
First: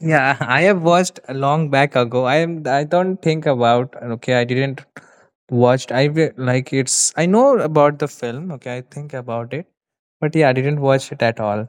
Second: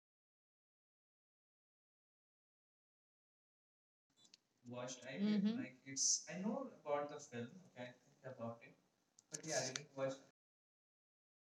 Yeah, I have watched a long back ago. I am. I don't think about. Okay, I didn't Mhm. watched. I like it's. I know about the film. Okay, I think about it, but yeah, I didn't watch it at all.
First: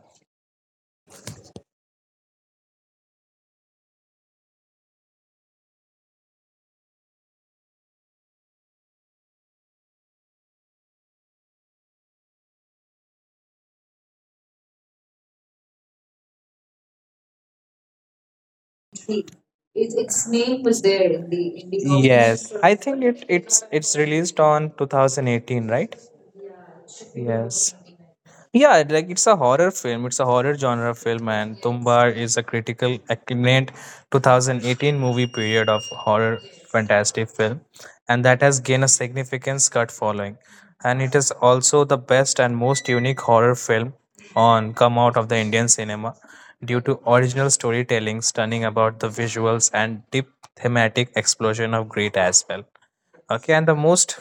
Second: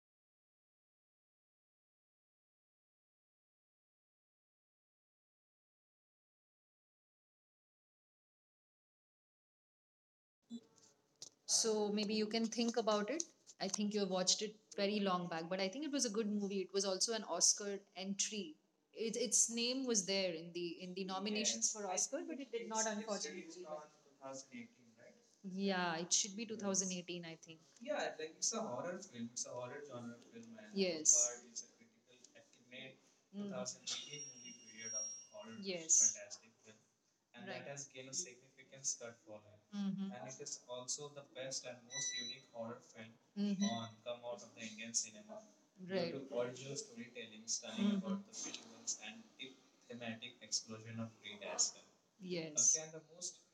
So maybe you can think about it. I think you have watched it very long back, but I think it was a good movie. It was also an Oscar entry. See, It, its it, its name was name there was in there the in in the the comic. nominations for Yes, Oscar, I but it think did it not, it's unfortunately. it's released on 2018, right? Yeah, it should be 2018, Yes. I think. Yeah, like it's a horror film. It's a horror genre film, and Yes. Tumbar is a critical acclaimed 2000. 2018 movie period of Mm. horror Yes. fantastic film, and that has Right. gained a significant cult following. Mm-hmm. And it is also the best and most unique horror film Mhm. on come out of the Indian cinema due to original storytelling, stunning Mhm. about the visuals and deep thematic explosion of great as well. Yes. Okay, and the most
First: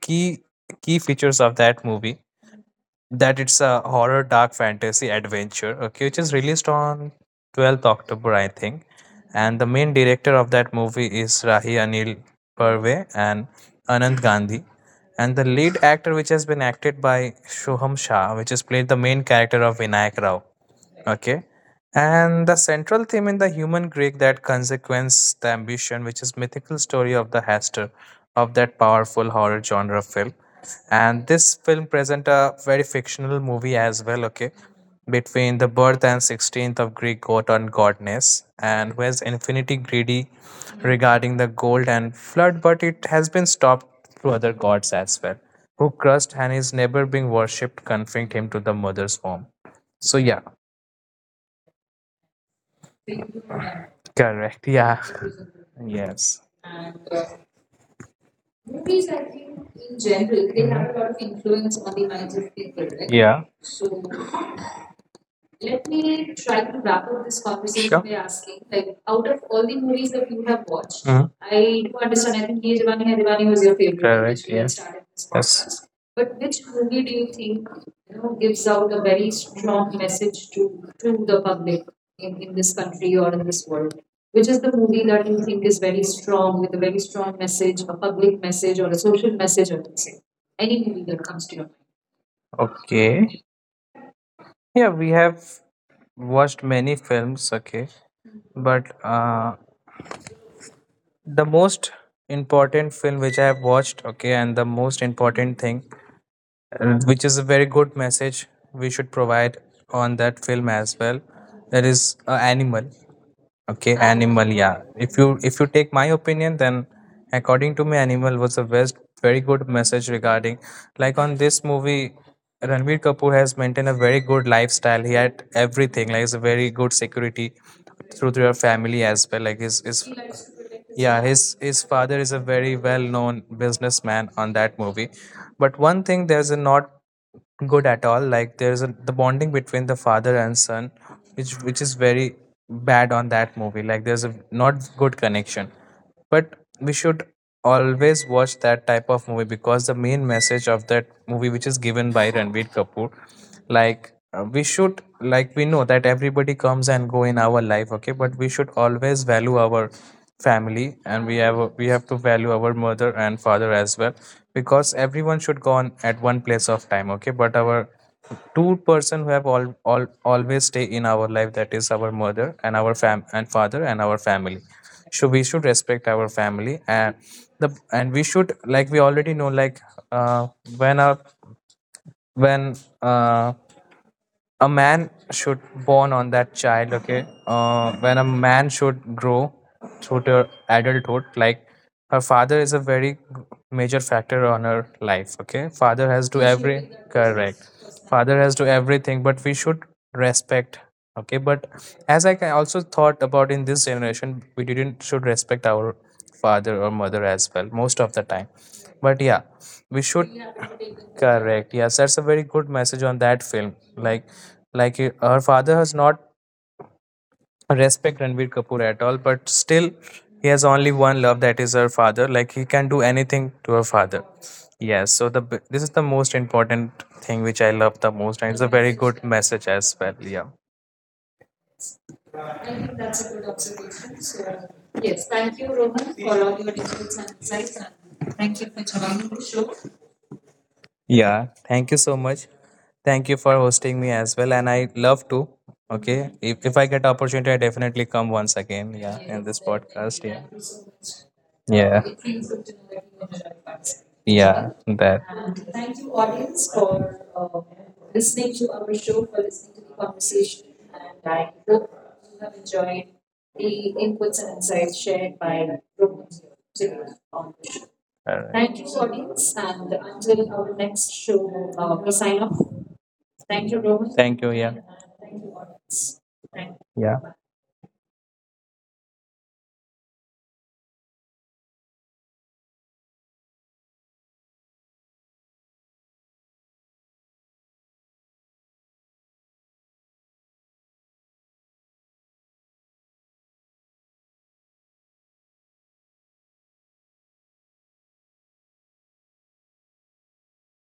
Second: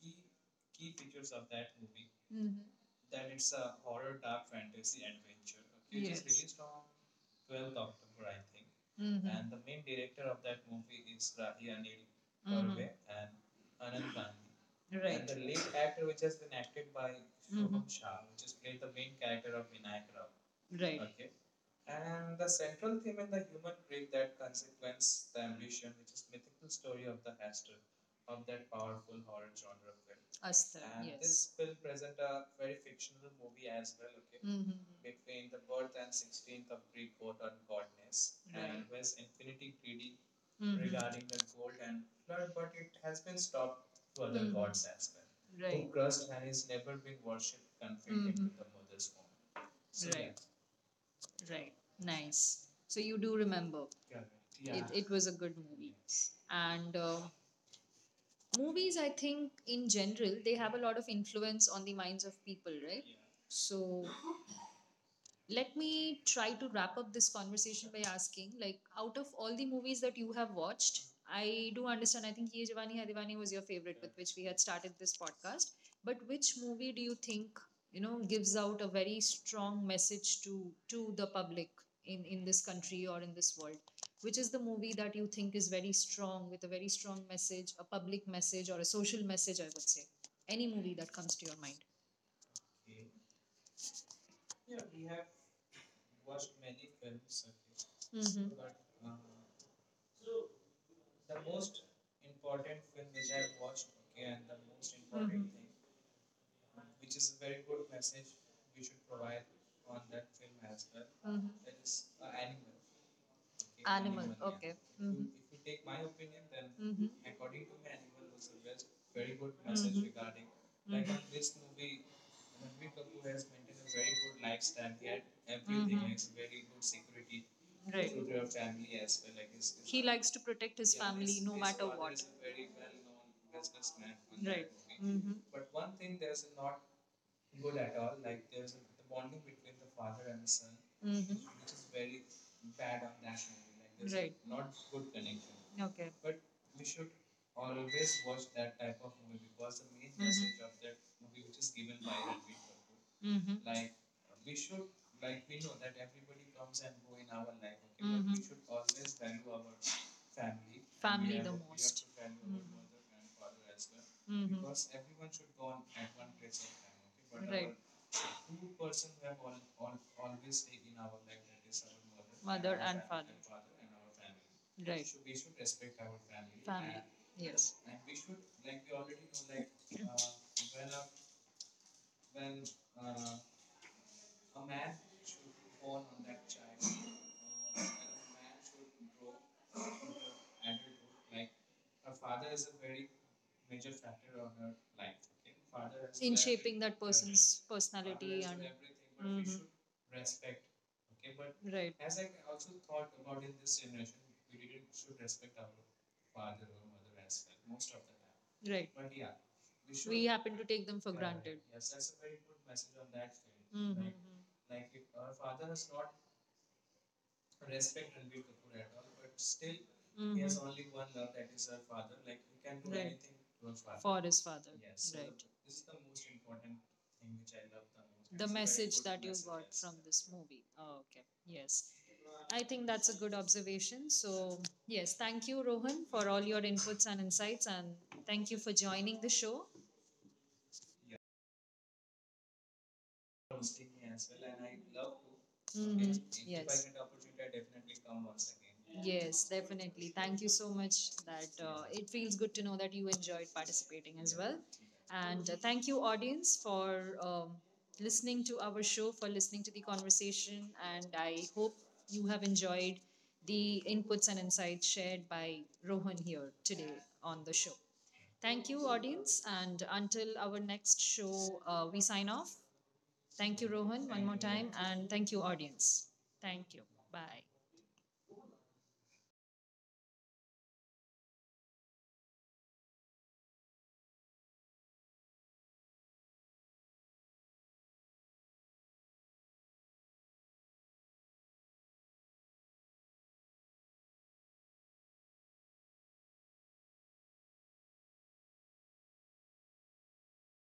key key features of that Movie. movie Mhm. that it's a horror dark fantasy adventure, okay, which is released on 12th October, I think. Mhm. And the main director of that movie is Rahi Anil Parve Mhm. and Anand Gandhi. Right. And the lead actor which has been acted by Mhm. Shoham Shah which has played the main character of Vinayak Rao. Okay. And the central theme in the human Greek that consequence the ambition, which is mythical story of the Hester of that powerful horror genre film. Astra. And this film present a very fictional movie as well, okay, Mhm. between the birth and 16th of Greek god and godness, and Right. who is Right. infinity greedy regarding the Mhm. gold and flood, but it has been stopped through other Mhm. Well. gods as well, who crushed Right. and is never being worshipped, confined Being. him to Mhm. the mother's home. So yeah. Right. Yeah. Right. Nice. So you do remember. Correct. It, Yeah. it was a good movie. Yes. And And movies, movies, I I think, think, in in general, general, they they have a have a lot lot of of influence influence on on the the minds minds of of people, people, right? right? Yeah. So So let let me me try try to to wrap wrap up up this this conversation. conversation Sure. by By asking, asking, like, like, out out of of all all the the movies movies that that you you have have watched, watched, mhm, I I do do understand, understand. I I think think Ye Ye Diwani Jawani Hai Hai Diwani Diwani was was your your favorite, favorite, with correct, which which we we had, had yes, started started this this, yes, podcast. podcast. But But which which movie movie do do you you think, think you know, gives gives out out a a very very strong strong message message to to the the public public, in in in this this country country or or in in this this world? world? Which Which is is the the movie movie that that you you think think is is very very strong strong with with a a very very strong strong message, message, a a public public message message or or a a social social message? message, I I would would say say. any Any movie movie that that comes comes to to your your mind. mind. Okay. Yeah, we have watched many films, okay, but Mm-hmm. The most important film which I have watched, okay, and the most important Mhm. thing, which is a very good message we should provide on that film as well, Mhm. that is Animal. Okay, animal. Yeah. If you take my opinion, then Mm-hmm. according to me, animal was a best, very good message Mhm. regarding like on this movie. Ranveer Kapoor has maintained a very good lifestyle. He had everything. Like Mhm. he's a very good security through to your family as well. Like his To protect. yeah his father is a very well known businessman on that movie. But one thing there's a not good at all, like there's a the bonding between the father and son Mm-hmm. which is very bad on that movie, like there's a not good connection. Okay. But we should always watch that type of movie because the main message of that movie which is given by Ranveer Kapoor, Mm-hmm. like, we should, like we know that everybody comes and go in our life, okay, but Mhm. we should always value our family, and we have Most. to value our mother and father as well. Hmm. Because everyone should go on at one place of time, okay, but our two-person who have all always stay in our life, that is our mother and our fam and father and our family. So Father. we should respect our family and the, and we should like we already know like uh, when our when uh, a man should born on that child, okay, when a man should grow through to adulthood, like her father is a very major factor on her life, okay, father has to every, That. correct, father has to everything but we should respect, okay, but Right, as I also thought about in this generation we didn't should respect our father or mother as well most of the time. But right. yeah, we should. Happen to take them for. Correct. Yes, that's a very good message on that film, Hmm. like, her father has not respect Ranbir Kapoor at all, but still he has only one love that is her father. Like he can do Right. anything to her For father. his father. Yes, so Right. the this is the most important thing which I love the The most, and it's a message very that good you got message as well. this Yeah. movie. Oh, okay. Yes. I I think think that's a good that's a good observation. observation. So, So, yes, yes, thank you, thank you, Rohan, Rohan, for for all your all your inputs and details and insights. insights, And and thank you thank you for for joining the joining the show. show. Yeah. Thank you so much. Thank you for hosting me as well, and I love to. Mhm. Okay, if I Yes. get opportunity, I definitely come once again. Yeah, in Yes, this definitely. Thank you so podcast. much. That Yeah, It yeah, feels good to know that you enjoyed participating as well. yeah. That. And thank you, audience, for listening to our show, for listening to the conversation. And I hope you have enjoyed the inputs and insights shared by Rohan here today on the show. Thank you, audience. And until All our next show, we sign right. off. Thank Thank you, you, Rohit. Rohan, one Thank more you. Yeah. time, and Thank thank you, you, audience. audience. Thank Thank you. you. Yeah. Bye.